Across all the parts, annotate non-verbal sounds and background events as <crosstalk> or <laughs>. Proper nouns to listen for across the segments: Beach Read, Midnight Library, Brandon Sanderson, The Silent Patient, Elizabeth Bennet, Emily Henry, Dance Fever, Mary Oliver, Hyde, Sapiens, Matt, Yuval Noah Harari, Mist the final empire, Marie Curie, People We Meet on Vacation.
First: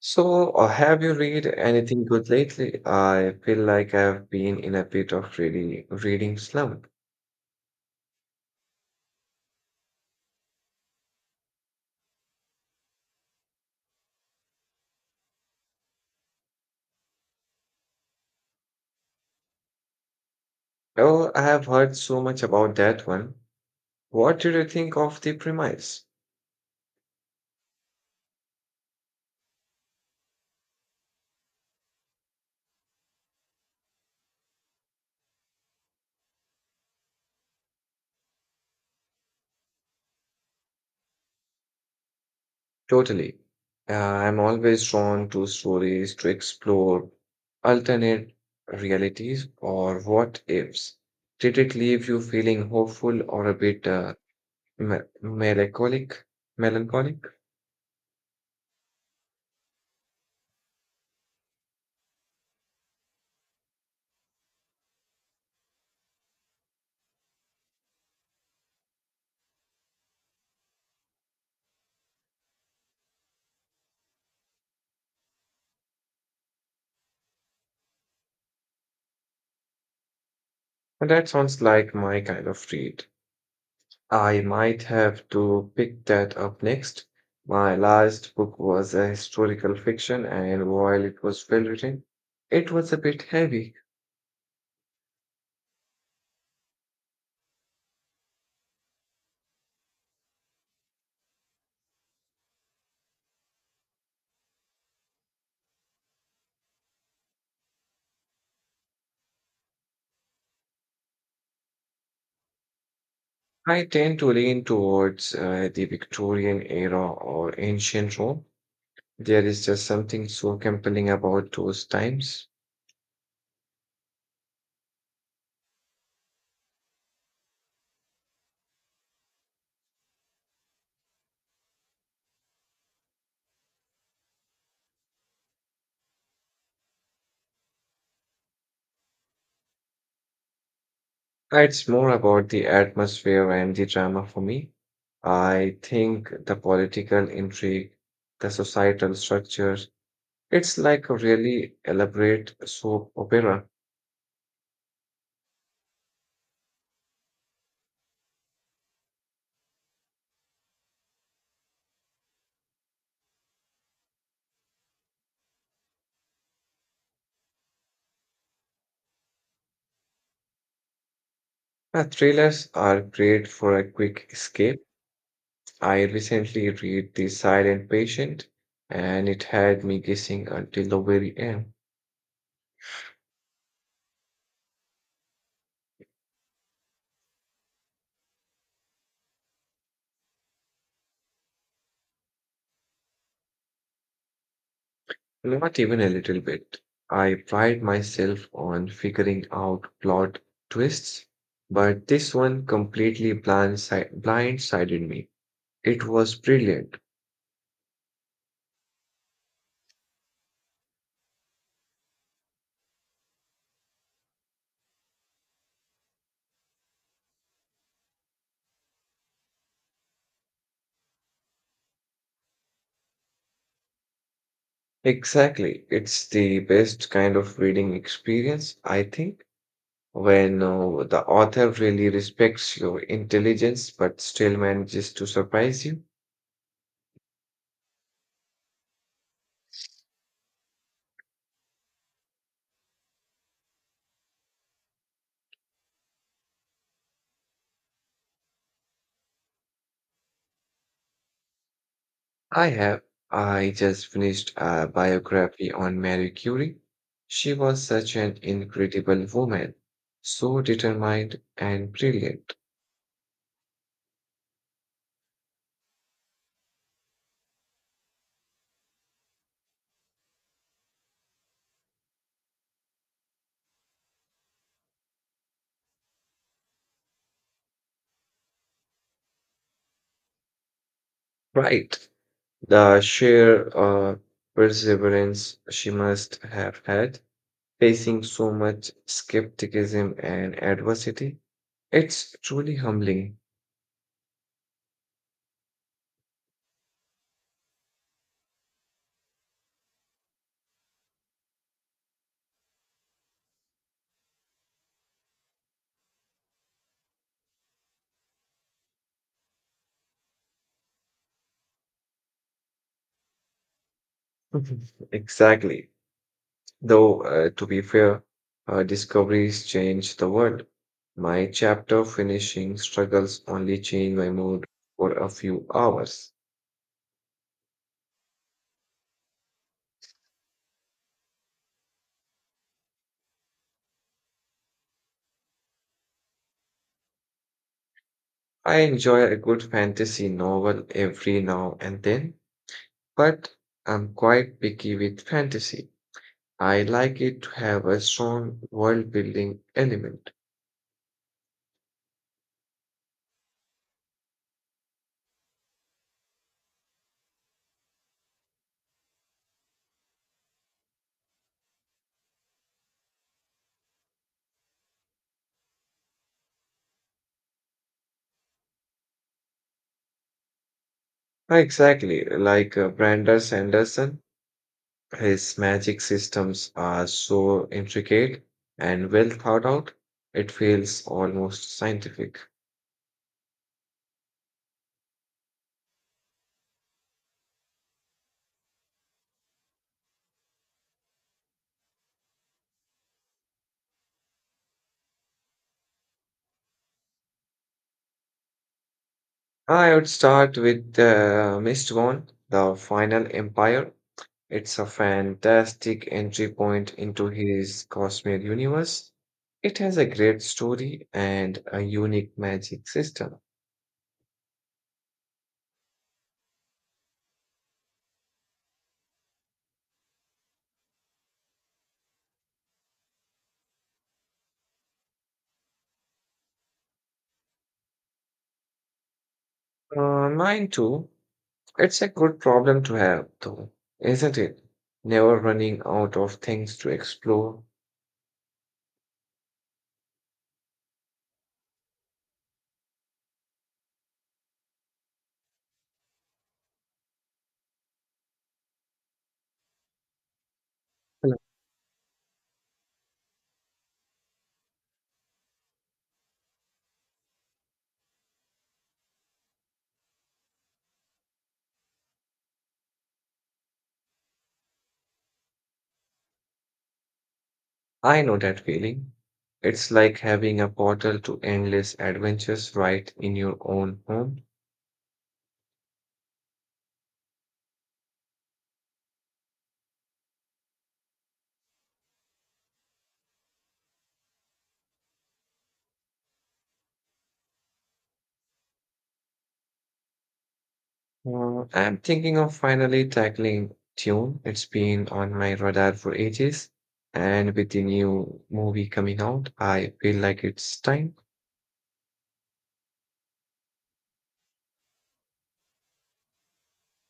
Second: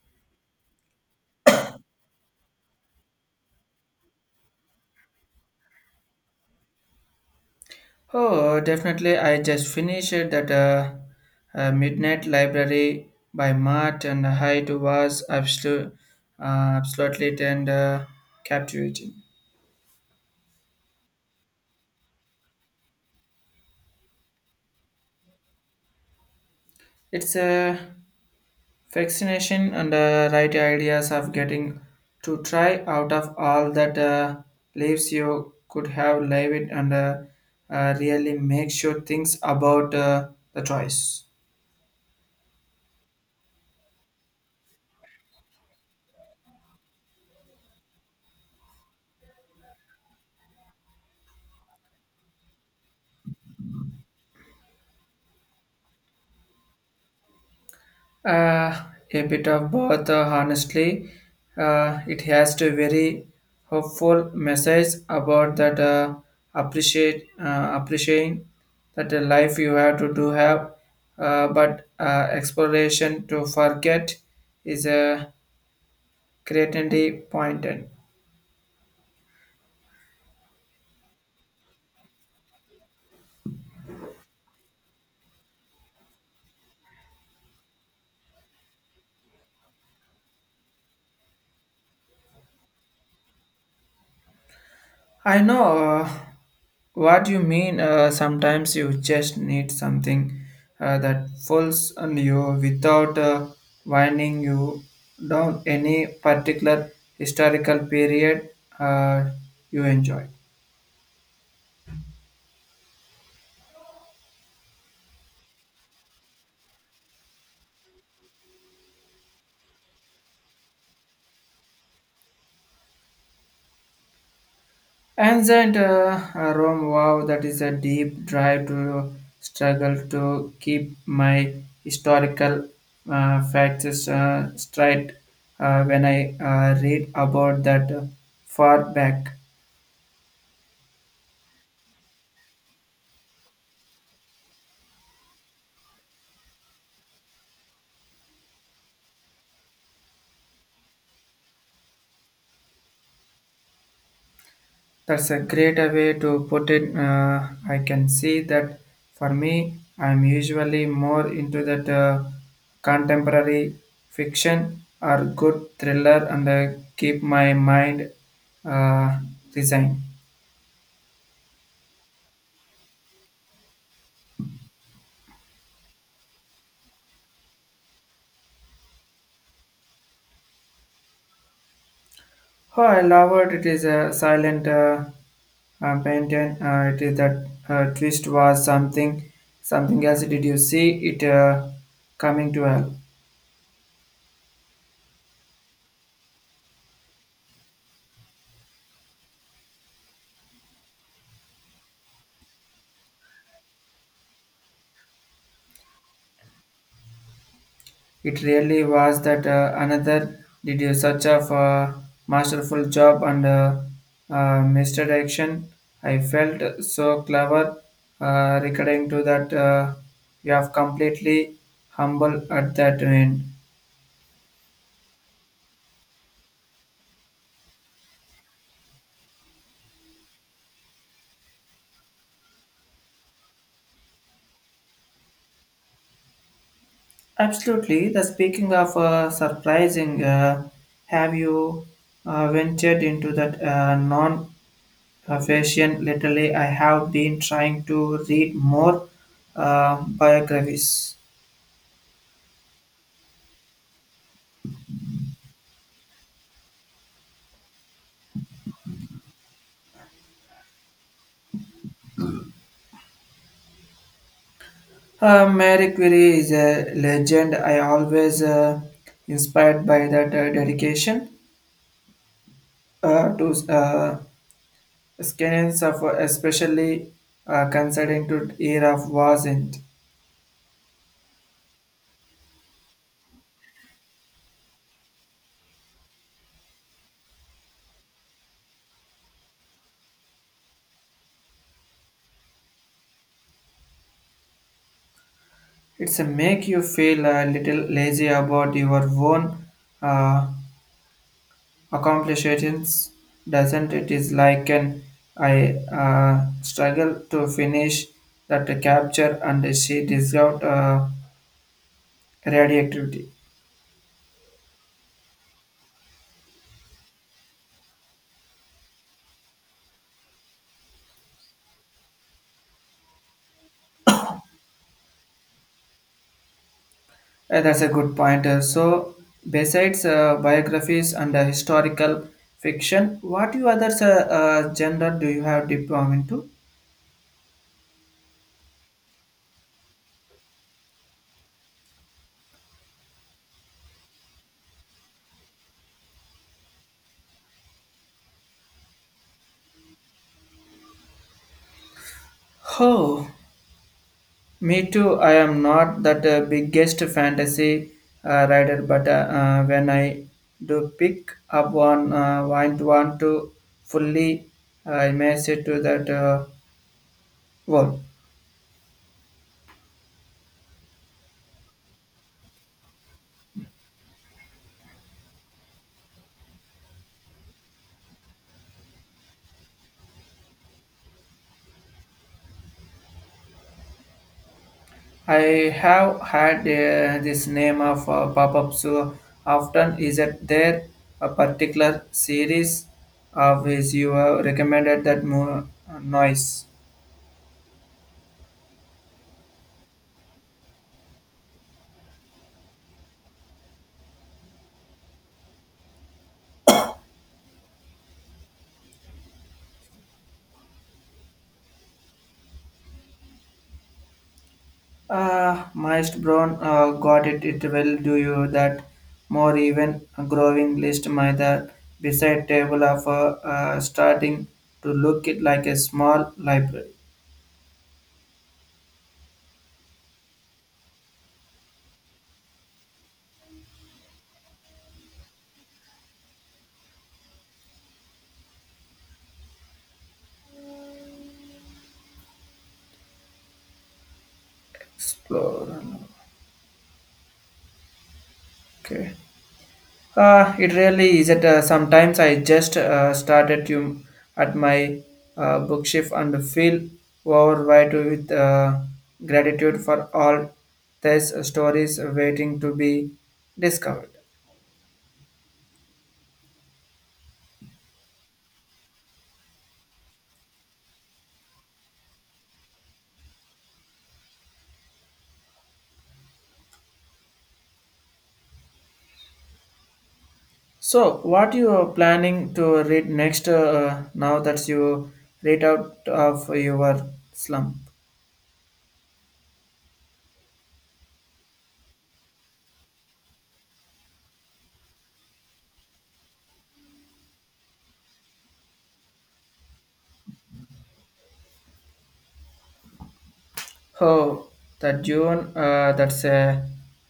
So, have you read anything good lately? I feel like I've been in a bit of reading slump. Oh, definitely. I just finished that Midnight Library by Matt and Hyde was uh, absolutely and captivating. Oh, I have heard so much about that one. What did you think of the premise? It's a fascination and right ideas of getting to try out of all that lives you could have lived and really make sure things about the choice. Totally. I'm always drawn to stories to explore alternate realities or what ifs. Did it leave you feeling hopeful or a bit me melancholic? Melancholic? Uh, a bit of both, honestly. It has to very hopeful message about that appreciate appreciating that the life you have to do have, but exploration to forget is a creativity pointed. And That sounds like my kind of read. I might have to pick that up next. My last book was a historical fiction, and while it was well written, it was a bit heavy. I know what you mean. Sometimes you just need something that falls on you without winding you down any particular historical period uh, you enjoy. I tend to lean towards the Victorian era or ancient Rome. There is just something so compelling about those times. Ancient Rome, wow, that is a deep drive to struggle to keep my historical facts straight when I read about that far back. It's more about the atmosphere and the drama for me. I think the political intrigue, the societal structure, it's like a really elaborate soap opera. That's a great way to put it. I can see that for me, I'm usually more into that contemporary fiction or good thriller and keep my mind uh, resigned. Thrillers are great for a quick escape. I recently read The Silent Patient, and it had me guessing until the very end. Oh, I love it. It is a silent painting. It is that twist was something else. Did you see it coming to hell? Not even a little bit. I pride myself on figuring out plot twists, but this one completely blindsided me. It was brilliant. It really was that another did you such a masterful job and misdirection. I felt so clever recurring to that you have completely humble at that end. Exactly. It's the best kind of reading experience, I think, when the author really respects your intelligence but still manages to surprise you. Absolutely. The speaking of surprising, have you ventured into that non-fashion? Lately, I have been trying to read more biographies. I have. I just finished a biography on Marie Curie. She was such an incredible woman, so determined and brilliant. Marie Curie is a legend. I always inspired by that dedication to science of especially considering to era of wasn't. Right. The sheer perseverance she must have had, facing so much skepticism and adversity. It's truly humbling. It's a make you feel a little lazy about your own uh, accomplishments, doesn't it? Is like an I struggle to finish that capture and she discovered radioactivity. <laughs> Exactly. Though, to be fair, her discoveries changed the world. My chapter finishing struggles only change my mood for a few hours. That's a good point. So, besides biographies and historical fiction, what you other genre do you have deep down into? I enjoy a good fantasy novel every now and then, but I'm quite picky with fantasy. I like it to have a strong world building element. Oh, me too. I am not that biggest fantasy writer, but when I do pick up one, want to fully immerse it to that world. Exactly, like Brandon Sanderson. His magic systems are so intricate and well thought out, it feels almost scientific. I have had this name of pop-up so often. Is it there a particular series of which you have recommended that more noise? I would start with the Mist the final empire. It's a fantastic entry point into his cosmic universe. It has a great story and a unique magic system. Mr. Brown got it. It will do you that more even growing list. My the beside table of starting to look it like a small library. Mine too. It's a good problem to have, though, isn't it? Never running out of things to explore. Explorer. Okay. It really is. At sometimes I just start at you at my bookshelf and feel overwhelmed with gratitude for all these stories waiting to be discovered. I know that feeling. It's like having a portal to endless adventures right in your own home. So, what you are planning to read next? Now that you read out of your slum. I'm thinking of finally tackling Tune. It's been on my radar for ages, and with the new movie coming out, I feel like it's time. Oh, the June, that's a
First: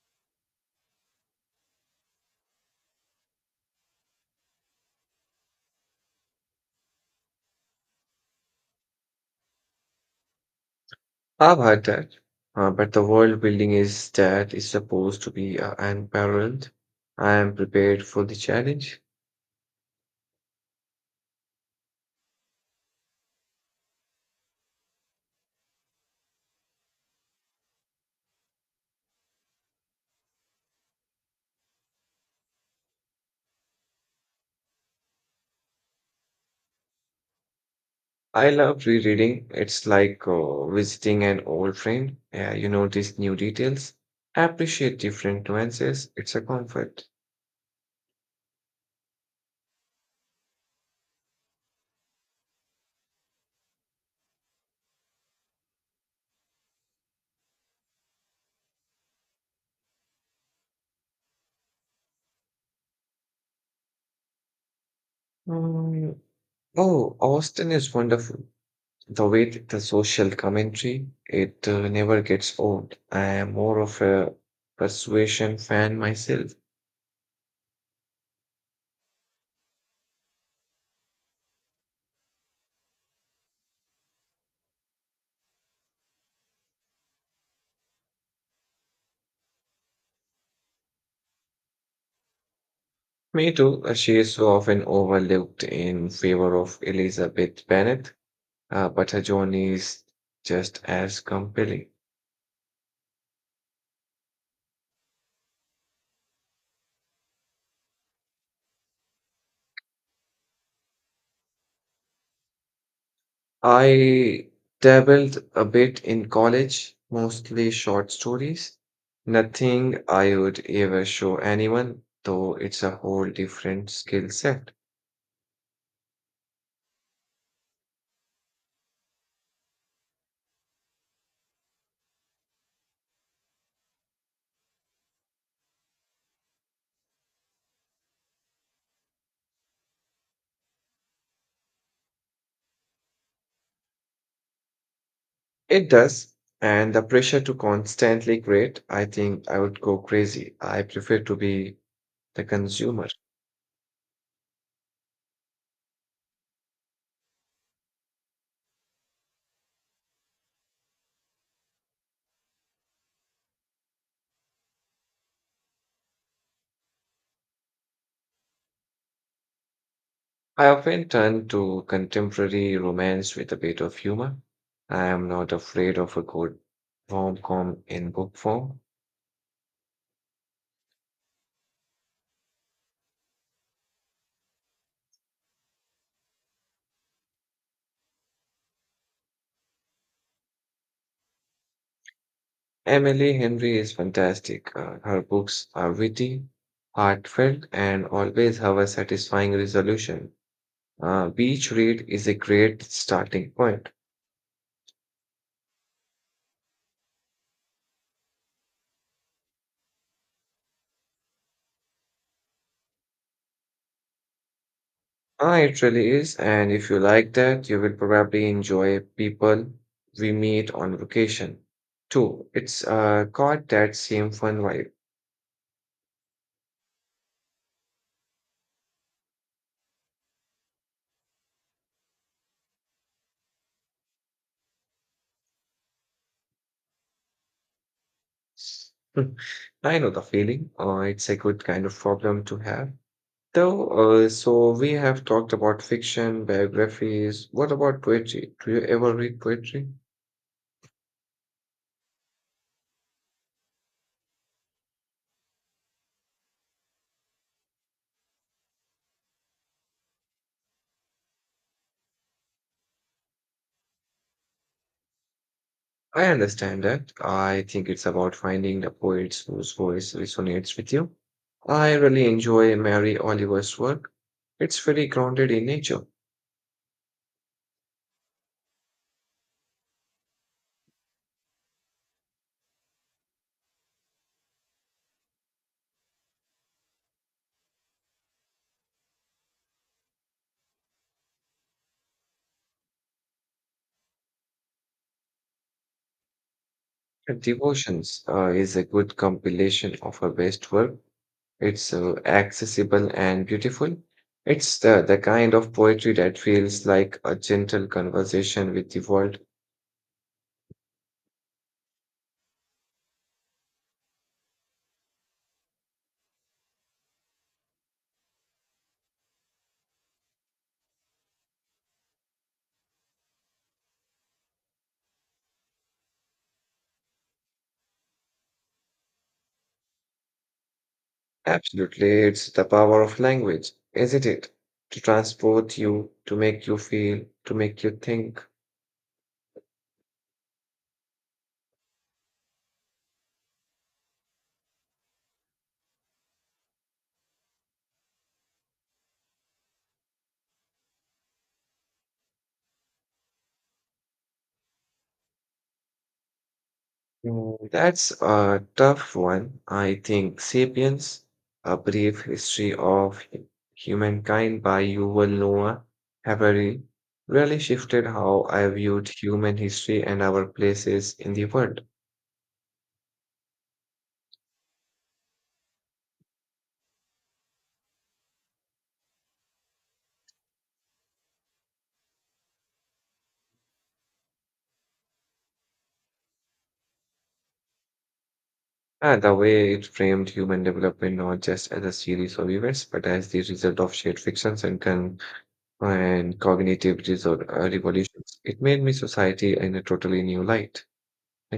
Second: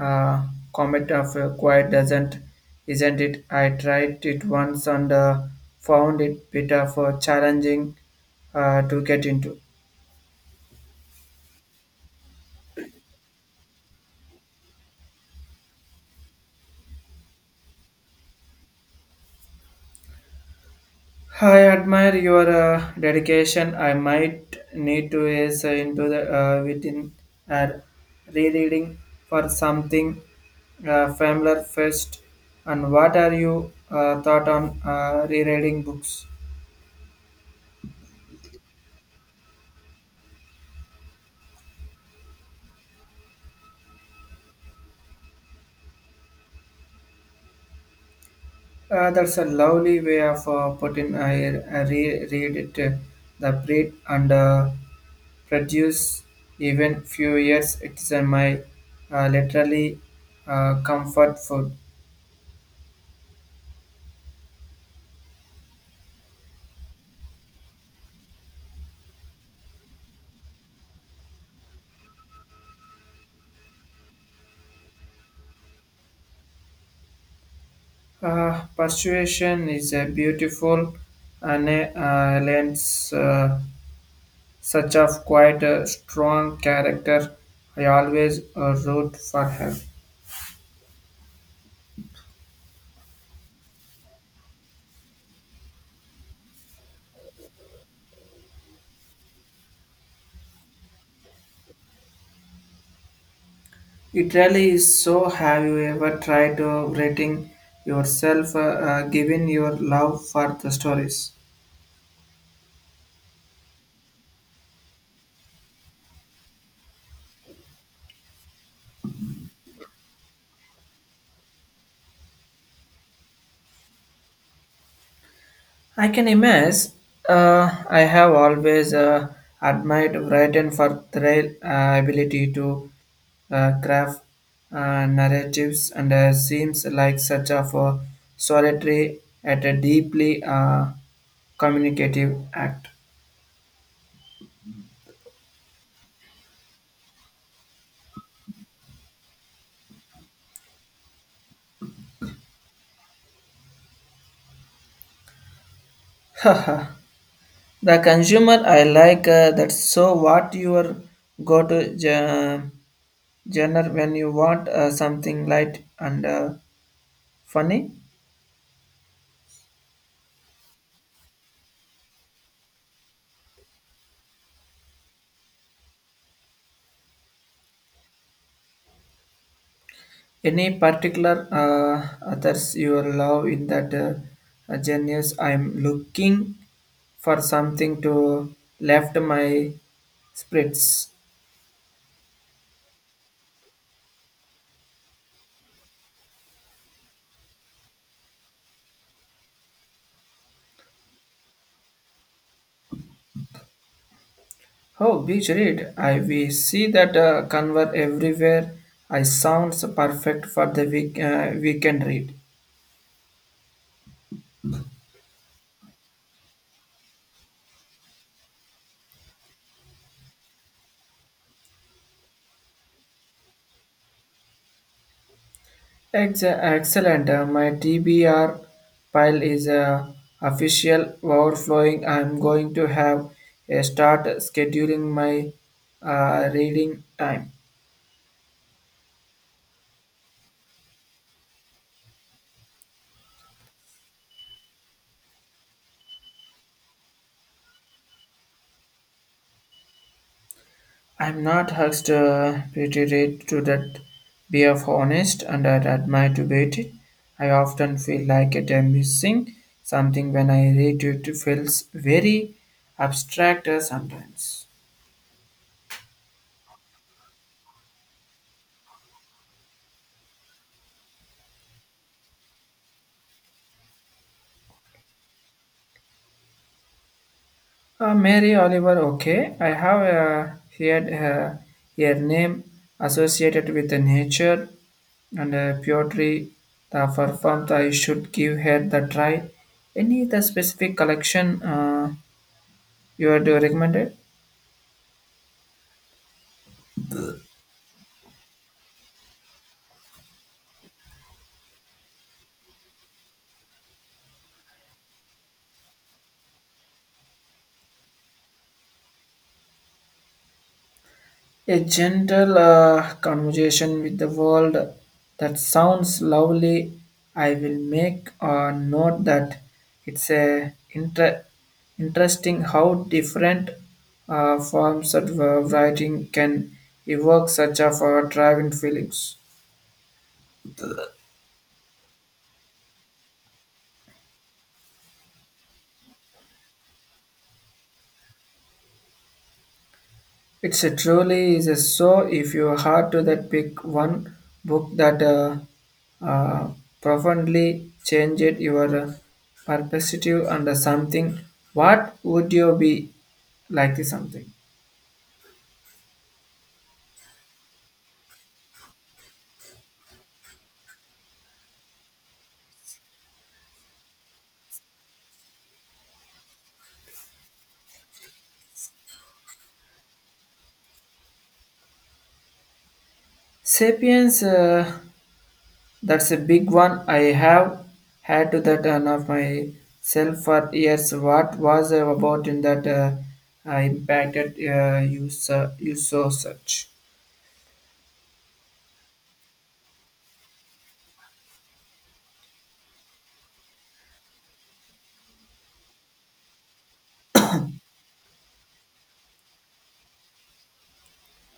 uh, comet of a quiet doesn't, isn't it? I tried it once and found it bit of a challenging to get into. I've heard that, but the world building is that is supposed to be unparalleled. I am prepared for the challenge. I admire your dedication. I might need to is into the within uh, rereading for something familiar first. And what are you thought on rereading books? I love rereading. It's like visiting an old friend. Yeah, you notice new details, appreciate different nuances. It's a comfort. That's a lovely way of putting. I re- read it. The breed and produce even few years. It's my literally comfort food. Mm, oh, Austin is wonderful. The way the social commentary, it never gets old. I am more of a persuasion fan myself. Persuasion is a beautiful and lends such of quite a strong character. I always root for her. Me too. She is so often overlooked in favor of Elizabeth Bennet, but her journey is just as compelling. It really is so. Have you ever tried rating yourself given your love for the stories? I dabbled a bit in college, mostly short stories. Nothing I would ever show anyone, though it's a whole different skill set. I can imagine. I have always admired Brighton for their ability to craft narratives, and seems like such of a solitary at a deeply communicative act. It does, and the pressure to constantly create, I think I would go crazy. I prefer to be the consumer. <laughs> The consumer I like that. So what your go-to general genre when you want something light and funny? I often turn to contemporary romance with a bit of humor. I am not afraid of a good rom-com in book form. Any particular others you love in that genius? I'm looking for something to left my spirits. Emily Henry is fantastic. Her books are witty, heartfelt, and always have a satisfying resolution. Beach Read is a great starting point. Oh, beach read. I we see that convert everywhere. I sounds perfect for the week, weekend read. Ah, it really is, and if you like that, you will probably enjoy People We Meet on Vacation too. It's got that same fun vibe. Excellent. My TBR pile is official overflowing. I'm going to have a start scheduling my reading time. <laughs> I know the feeling. It's a good kind of problem to have. So, we have talked about fiction, biographies. What about poetry? Do you ever read poetry? I'm not asked reiterate to that. Be of honest and I admire to beat it. I often feel like it am missing something when I read it. It feels very abstract sometimes. I understand that. I think it's about finding the poets whose voice resonates with you. I really enjoy Mary Oliver's work. It's very grounded in nature. Mary Oliver, okay. I have heard her name associated with the nature and poetry. The performed, I should give her the try. Any the specific collection you had recommended? Her Devotions is a good compilation of her best work. It's accessible and beautiful. It's the kind of poetry that feels like a gentle conversation with the world. A gentle conversation with the world that sounds lovely. I will make a note that it's a interesting how different forms of writing can evoke such of driving feelings. Absolutely, it's the power of language, isn't it? To transport you, to make you feel, to make you think. It's a truly is a so if you had to that pick one book that uh, profoundly changed your perspective and something, what would you be like this something? Mm, that's a tough one. I think Sapiens, A Brief History of Humankind by Yuval Noah Harari, really shifted how I viewed human history and our places in the world. Sapiens, that's a big one. I have had to that on of myself for years. What was about in that impacted you, you so such? And the way it framed human development not just as a series of events, but as the result of shared fictions and con and cognitive revolutions. It made me society in a totally new light. I